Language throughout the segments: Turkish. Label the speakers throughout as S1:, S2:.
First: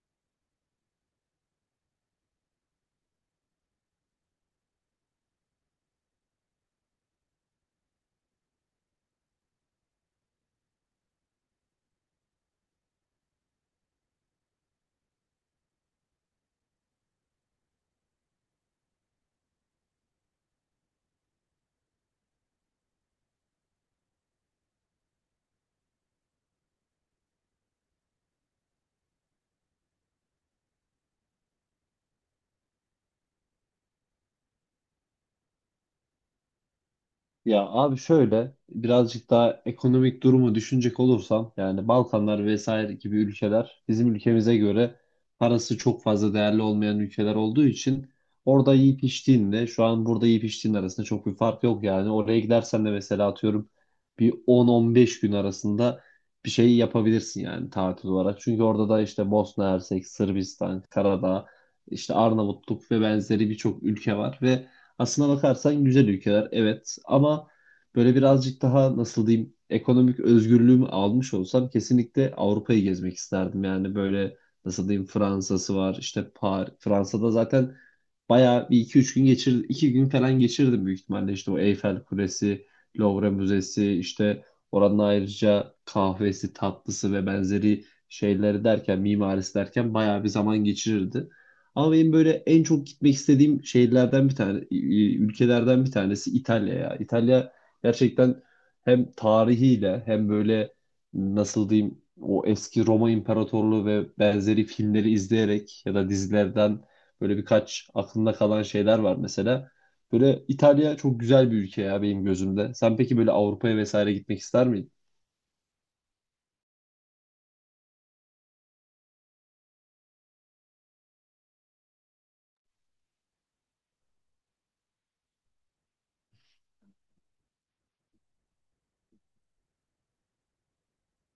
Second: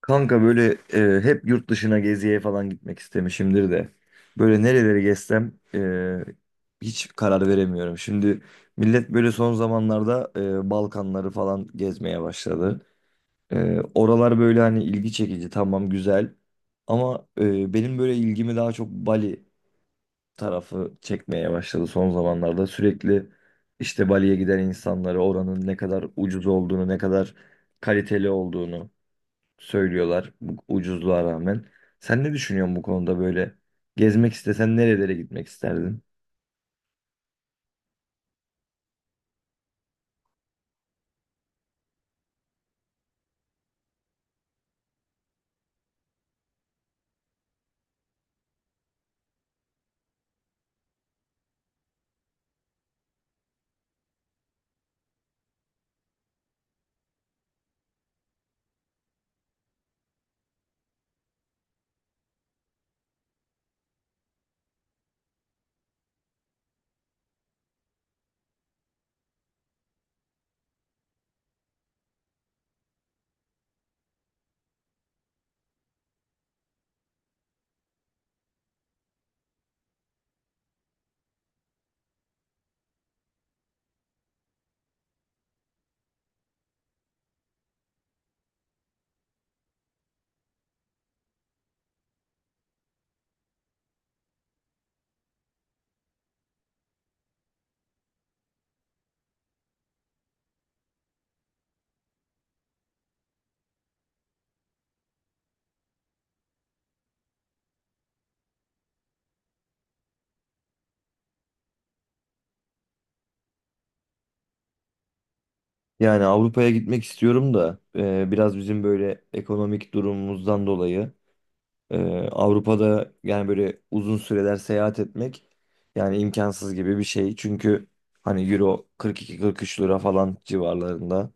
S1: Kanka hep yurt dışına geziye falan gitmek istemişimdir de. Böyle nereleri gezsem, hiç karar veremiyorum. Şimdi millet böyle son zamanlarda Balkanları falan gezmeye başladı. Oralar böyle hani ilgi çekici tamam güzel. Ama benim böyle ilgimi daha çok Bali tarafı çekmeye başladı son zamanlarda. Sürekli işte Bali'ye giden insanları oranın ne kadar ucuz olduğunu ne kadar kaliteli olduğunu söylüyorlar bu ucuzluğa rağmen. Sen ne düşünüyorsun bu konuda böyle? Gezmek istesen nerelere gitmek isterdin?
S2: Ya abi şöyle birazcık daha ekonomik durumu düşünecek olursam yani Balkanlar vesaire gibi ülkeler bizim ülkemize göre parası çok fazla değerli olmayan ülkeler olduğu için orada yiyip içtiğinle şu an burada yiyip içtiğin arasında çok bir fark yok yani. Oraya gidersen de mesela atıyorum bir 10-15 gün arasında bir şey yapabilirsin yani tatil olarak. Çünkü orada da işte Bosna Hersek, Sırbistan, Karadağ, işte Arnavutluk ve benzeri birçok ülke var ve aslına bakarsan güzel ülkeler evet, ama böyle birazcık daha nasıl diyeyim ekonomik özgürlüğümü almış olsam kesinlikle Avrupa'yı gezmek isterdim. Yani böyle nasıl diyeyim Fransa'sı var, işte Fransa'da zaten bayağı bir iki üç gün geçir iki gün falan geçirdim büyük ihtimalle, işte o Eyfel Kulesi, Louvre Müzesi, işte oranın ayrıca kahvesi, tatlısı ve benzeri şeyleri derken mimarisi derken bayağı bir zaman geçirirdi. Ama benim böyle en çok gitmek istediğim şehirlerden bir tane, e, ülkelerden bir tanesi İtalya ya. İtalya gerçekten hem tarihiyle hem böyle nasıl diyeyim o eski Roma İmparatorluğu ve benzeri filmleri izleyerek ya da dizilerden böyle birkaç aklımda kalan şeyler var mesela. Böyle İtalya çok güzel bir ülke ya benim gözümde. Sen peki böyle Avrupa'ya vesaire gitmek ister miydin?
S1: Yani Avrupa'ya gitmek istiyorum da biraz bizim böyle ekonomik durumumuzdan dolayı e, Avrupa'da yani böyle uzun süreler seyahat etmek yani imkansız gibi bir şey. Çünkü hani Euro 42-43 lira falan civarlarında.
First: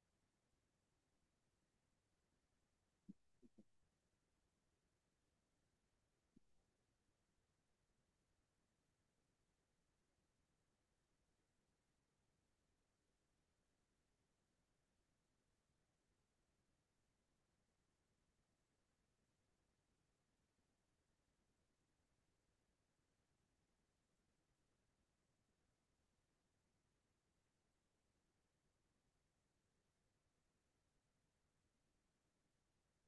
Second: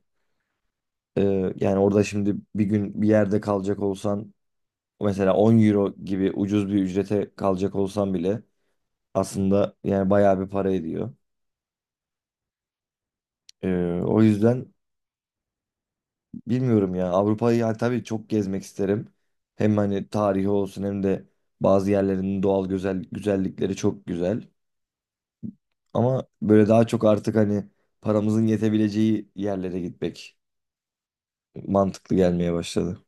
S1: E, Yani orada şimdi bir gün bir yerde kalacak olsan mesela 10 Euro gibi ucuz bir ücrete kalacak olsan bile aslında yani bayağı bir para ediyor. O yüzden bilmiyorum ya Avrupa'yı yani tabii çok gezmek isterim. Hem hani tarihi olsun hem de bazı yerlerinin doğal güzel güzellikleri çok güzel. Ama böyle daha çok artık hani paramızın yetebileceği yerlere gitmek mantıklı gelmeye başladı.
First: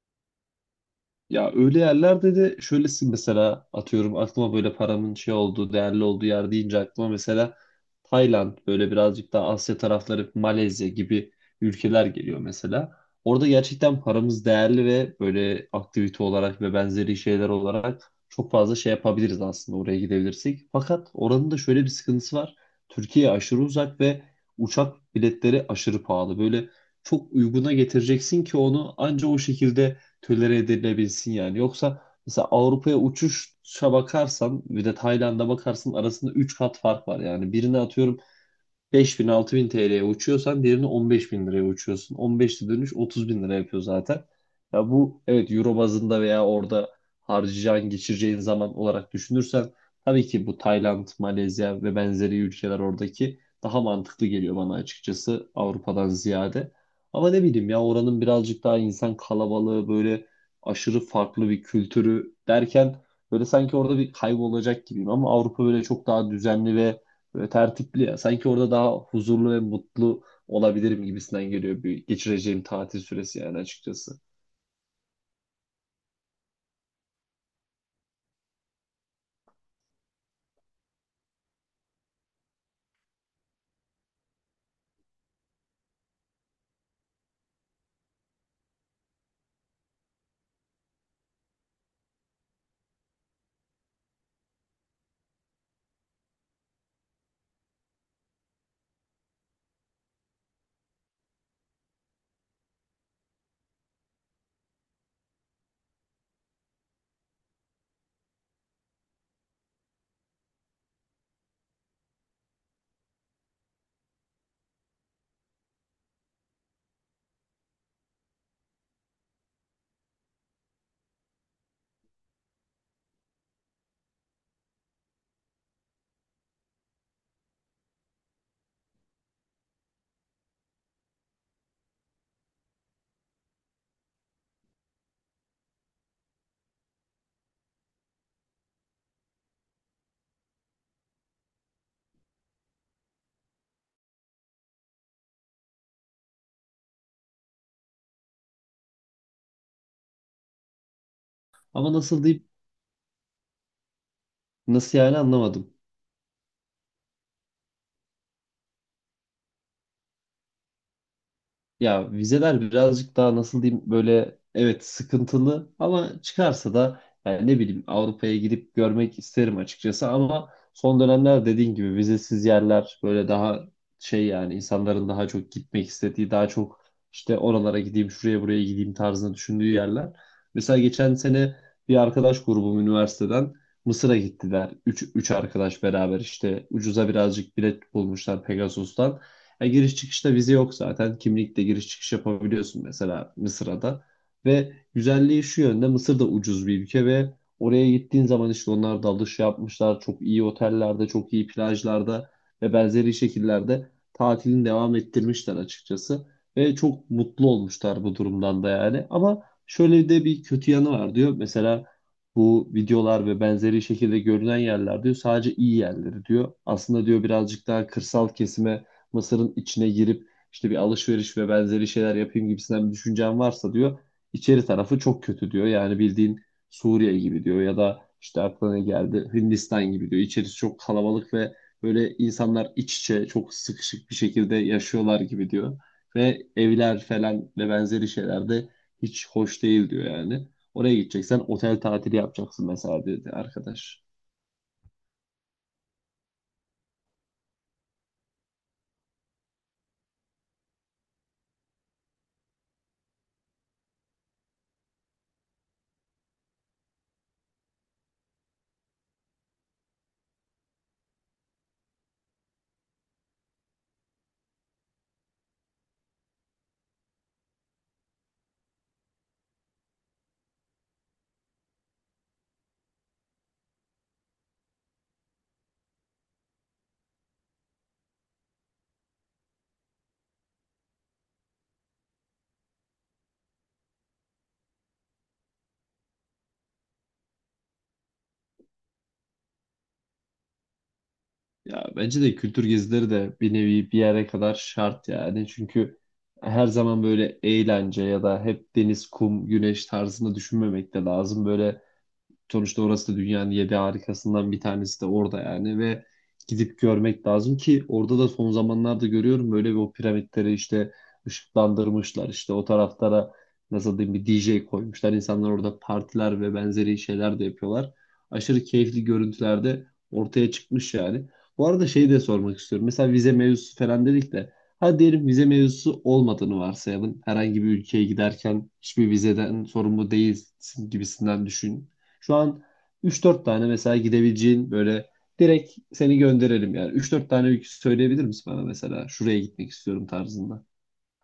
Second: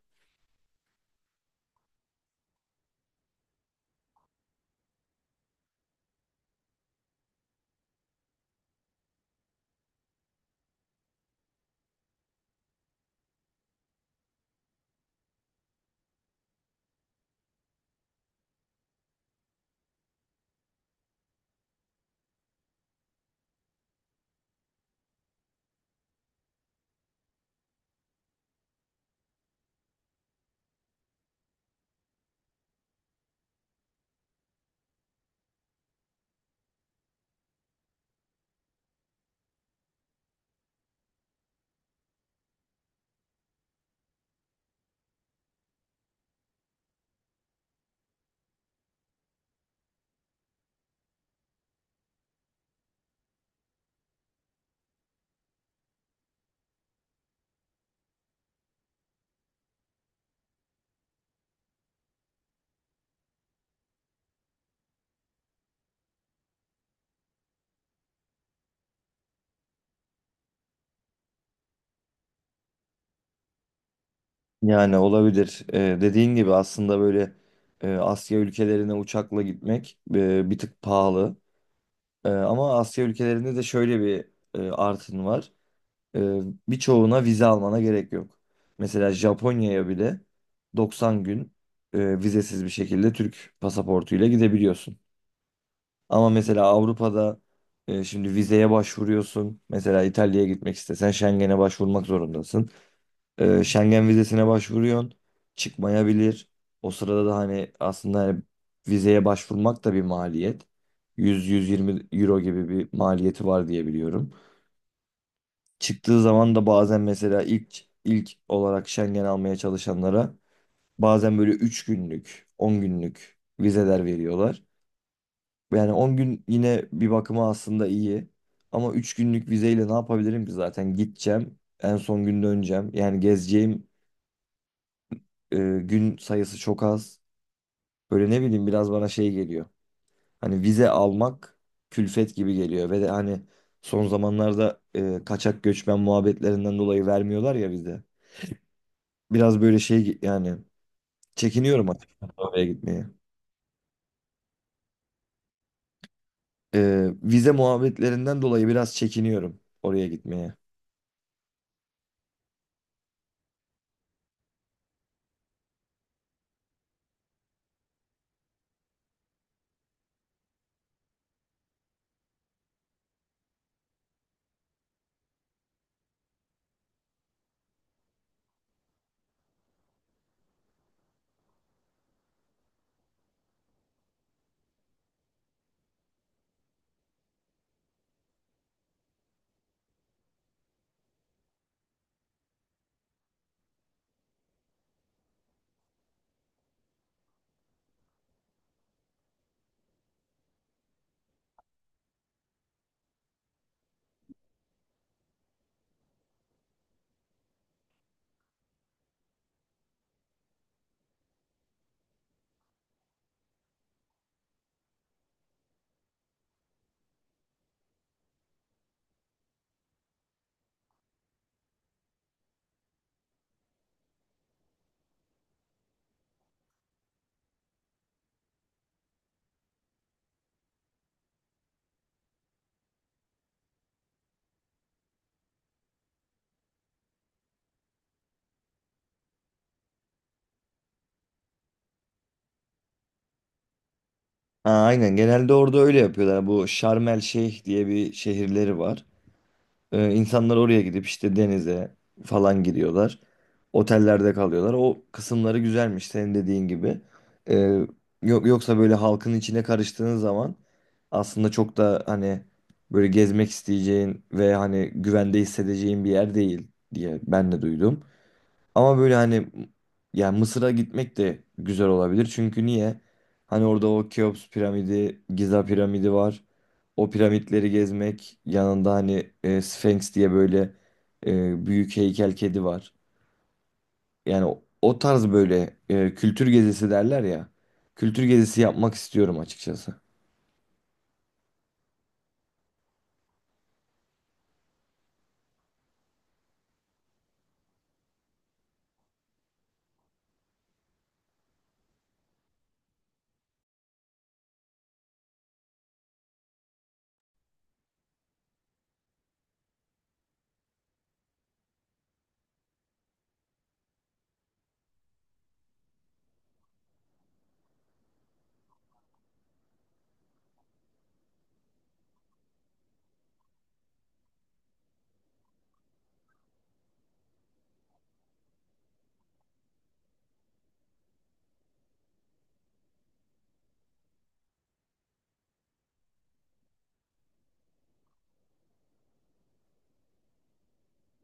S2: Ya öyle yerlerde de şöylesin, mesela atıyorum aklıma böyle paramın şey olduğu, değerli olduğu yer deyince aklıma mesela Tayland, böyle birazcık daha Asya tarafları, Malezya gibi ülkeler geliyor mesela. Orada gerçekten paramız değerli ve böyle aktivite olarak ve benzeri şeyler olarak çok fazla şey yapabiliriz aslında oraya gidebilirsek. Fakat oranın da şöyle bir sıkıntısı var. Türkiye aşırı uzak ve uçak biletleri aşırı pahalı. Böyle çok uyguna getireceksin ki onu anca o şekilde tölere edilebilsin yani. Yoksa mesela Avrupa'ya uçuşa bakarsan bir de Tayland'a bakarsın, arasında 3 kat fark var. Yani birine atıyorum 5.000-6.000 TL'ye uçuyorsan diğerini 15.000 liraya uçuyorsun. 15'te dönüş 30.000 lira yapıyor zaten. Ya bu evet euro bazında veya orada harcayacağın, geçireceğin zaman olarak düşünürsen tabii ki bu Tayland, Malezya ve benzeri ülkeler oradaki daha mantıklı geliyor bana açıkçası Avrupa'dan ziyade. Ama ne bileyim ya oranın birazcık daha insan kalabalığı, böyle aşırı farklı bir kültürü derken böyle sanki orada bir kaybolacak gibiyim, ama Avrupa böyle çok daha düzenli ve böyle tertipli ya. Sanki orada daha huzurlu ve mutlu olabilirim gibisinden geliyor bir geçireceğim tatil süresi, yani açıkçası.
S1: Yani olabilir. Dediğin gibi aslında böyle Asya ülkelerine uçakla gitmek bir tık pahalı. Ama Asya ülkelerinde de şöyle bir artın var. Ee, Birçoğuna vize almana gerek yok. Mesela Japonya'ya bile 90 gün vizesiz bir şekilde Türk pasaportuyla gidebiliyorsun. Ama mesela Avrupa'da şimdi vizeye başvuruyorsun. Mesela İtalya'ya gitmek istesen Schengen'e başvurmak zorundasın. Schengen vizesine başvuruyorsun. Çıkmayabilir. O sırada da hani aslında hani vizeye başvurmak da bir maliyet. 100-120 euro gibi bir maliyeti var diye biliyorum. Çıktığı zaman da bazen mesela ilk olarak Schengen almaya çalışanlara bazen böyle 3 günlük, 10 günlük vizeler veriyorlar. Yani 10 gün yine bir bakıma aslında iyi. Ama 3 günlük vizeyle ne yapabilirim ki zaten gideceğim, en son gün döneceğim. Yani gezeceğim gün sayısı çok az. Böyle ne bileyim biraz bana şey geliyor. Hani vize almak külfet gibi geliyor ve de hani son zamanlarda kaçak göçmen muhabbetlerinden dolayı vermiyorlar ya vize. Biraz böyle şey yani çekiniyorum
S2: Ama nasıl
S1: açıkçası
S2: deyip
S1: oraya gitmeye.
S2: nasıl yani, anlamadım.
S1: Vize muhabbetlerinden dolayı biraz çekiniyorum oraya gitmeye.
S2: Ya vizeler birazcık daha nasıl diyeyim böyle evet sıkıntılı, ama çıkarsa da yani ne bileyim Avrupa'ya gidip görmek isterim açıkçası, ama son dönemler dediğin gibi vizesiz yerler böyle daha şey yani insanların daha çok gitmek istediği, daha çok işte oralara gideyim şuraya buraya gideyim tarzında düşündüğü yerler. Mesela geçen sene bir arkadaş grubum üniversiteden Mısır'a gittiler. Üç arkadaş beraber işte ucuza birazcık bilet bulmuşlar Pegasus'tan. Ya giriş çıkışta vize yok zaten. Kimlikle giriş çıkış yapabiliyorsun mesela Mısır'a da. Ve güzelliği şu yönde, Mısır da ucuz bir ülke ve oraya gittiğin zaman işte onlar dalış yapmışlar. Çok iyi otellerde, çok iyi plajlarda ve benzeri şekillerde tatilini devam ettirmişler açıkçası. Ve çok mutlu olmuşlar bu durumdan da yani. Ama şöyle de bir kötü yanı var diyor. Mesela bu videolar ve benzeri şekilde görünen yerler diyor sadece iyi yerleri diyor. Aslında diyor birazcık daha kırsal kesime Mısır'ın içine girip işte bir alışveriş ve benzeri şeyler yapayım gibisinden bir düşüncen varsa diyor içeri tarafı çok kötü diyor. Yani bildiğin Suriye gibi diyor ya da işte aklına ne geldi Hindistan gibi diyor. İçerisi çok kalabalık ve böyle insanlar iç içe çok sıkışık bir şekilde yaşıyorlar gibi diyor. Ve evler falan ve benzeri şeyler de hiç hoş değil diyor yani. Oraya gideceksen otel tatili yapacaksın mesela, dedi arkadaş.
S1: Ha, aynen genelde orada öyle yapıyorlar. Bu şarmel El Şeyh diye bir şehirleri var. İnsanlar oraya gidip işte denize falan gidiyorlar. Otellerde kalıyorlar. O kısımları güzelmiş senin dediğin gibi. Ee, Yok yoksa böyle halkın içine karıştığın zaman aslında çok da hani böyle gezmek isteyeceğin ve hani güvende hissedeceğin bir yer değil diye ben de duydum. Ama böyle hani yani Mısır'a gitmek de güzel olabilir. Çünkü niye? Hani orada o Keops piramidi, Giza piramidi var. O piramitleri gezmek, yanında hani Sphinx diye böyle büyük heykel kedi var. Yani o tarz böyle kültür gezisi derler ya. Kültür gezisi yapmak istiyorum açıkçası.
S2: Ya bence de kültür gezileri de bir nevi bir yere kadar şart yani. Çünkü her zaman böyle eğlence ya da hep deniz, kum, güneş tarzında düşünmemek de lazım. Böyle sonuçta orası da dünyanın yedi harikasından bir tanesi de orada yani ve gidip görmek lazım ki orada da son zamanlarda görüyorum böyle bir o piramitleri işte ışıklandırmışlar, işte o taraflara nasıl diyeyim bir DJ koymuşlar, insanlar orada partiler ve benzeri şeyler de yapıyorlar. Aşırı keyifli görüntülerde ortaya çıkmış yani. Bu arada şeyi de sormak istiyorum. Mesela vize mevzusu falan dedik de hadi diyelim vize mevzusu olmadığını varsayalım. Herhangi bir ülkeye giderken hiçbir vizeden sorumlu değilsin gibisinden düşün. Şu an 3-4 tane mesela gidebileceğin böyle direkt seni gönderelim yani. Üç dört tane ülke söyleyebilir misin bana mesela? Şuraya gitmek istiyorum tarzında.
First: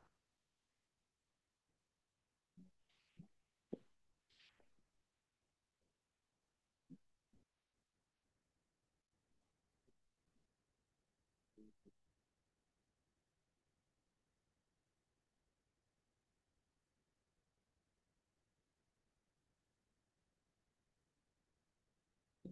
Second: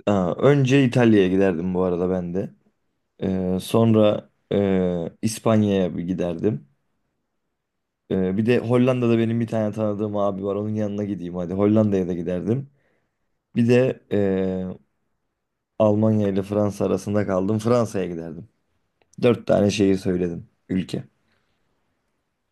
S1: Aa, önce İtalya'ya giderdim bu arada ben de. Sonra İspanya'ya bir giderdim. Bir de Hollanda'da benim bir tane tanıdığım abi var. Onun yanına gideyim hadi. Hollanda'ya da giderdim. Bir de Almanya ile Fransa arasında kaldım. Fransa'ya giderdim. Dört tane şehir söyledim. Ülke.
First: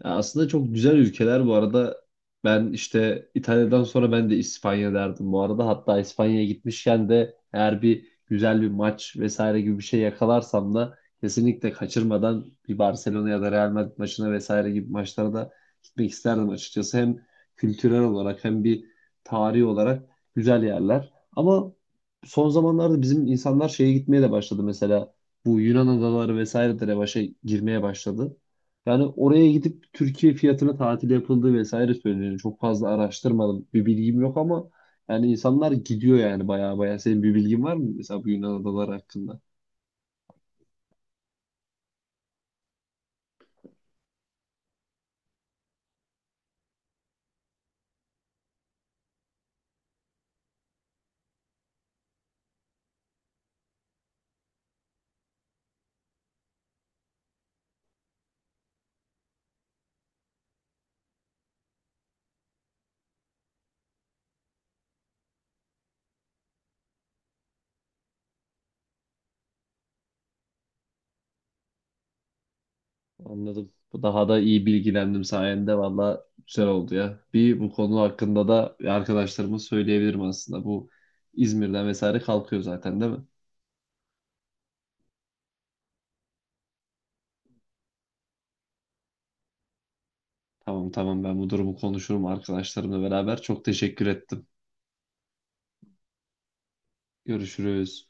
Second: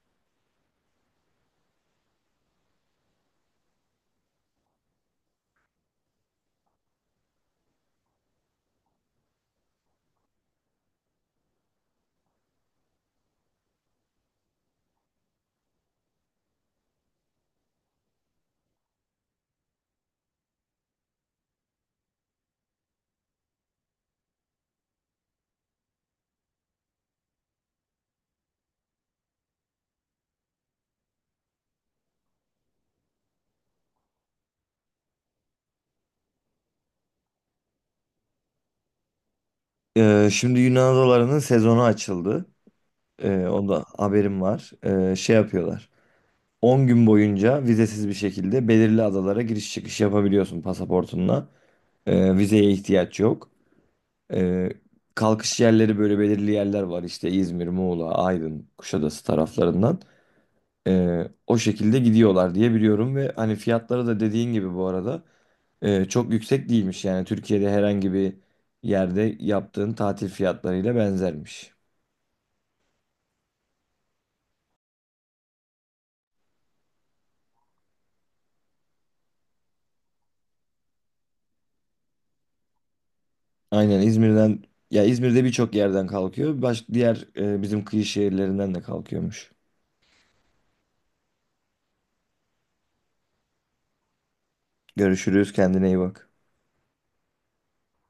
S2: Ya aslında çok güzel ülkeler bu arada. Ben işte İtalya'dan sonra ben de İspanya derdim bu arada. Hatta İspanya'ya gitmişken de eğer bir güzel bir maç vesaire gibi bir şey yakalarsam da kesinlikle kaçırmadan bir Barcelona ya da Real Madrid maçına vesaire gibi maçlara da gitmek isterdim açıkçası. Hem kültürel olarak hem bir tarihi olarak güzel yerler. Ama son zamanlarda bizim insanlar şeye gitmeye de başladı mesela. Bu Yunan adaları vesaire de revaşa girmeye başladı. Yani oraya gidip Türkiye fiyatına tatil yapıldığı vesaire söyleniyor. Çok fazla araştırmadım. Bir bilgim yok, ama yani insanlar gidiyor yani baya baya. Senin bir bilgin var mı mesela bu Yunan adaları hakkında?
S1: Şimdi Yunan adalarının sezonu açıldı. Onda haberim var. Şey yapıyorlar. 10 gün boyunca vizesiz bir şekilde belirli adalara giriş çıkış yapabiliyorsun pasaportunla. Vizeye ihtiyaç yok. Ee, Kalkış yerleri böyle belirli yerler var işte İzmir, Muğla, Aydın, Kuşadası taraflarından. O şekilde gidiyorlar diye biliyorum ve hani fiyatları da dediğin gibi bu arada çok yüksek değilmiş. Yani Türkiye'de herhangi bir yerde yaptığın tatil fiyatlarıyla benzermiş.
S2: Anladım. Daha da iyi bilgilendim sayende. Valla güzel oldu ya. Bir bu konu hakkında da arkadaşlarıma söyleyebilirim aslında. Bu İzmir'den vesaire kalkıyor zaten değil mi?
S1: Aynen İzmir'den ya İzmir'de birçok yerden kalkıyor. Baş, diğer bizim kıyı şehirlerinden de kalkıyormuş.
S2: Tamam tamam, ben bu durumu konuşurum arkadaşlarımla beraber. Çok teşekkür ettim.
S1: Görüşürüz kendine iyi bak.
S2: Görüşürüz.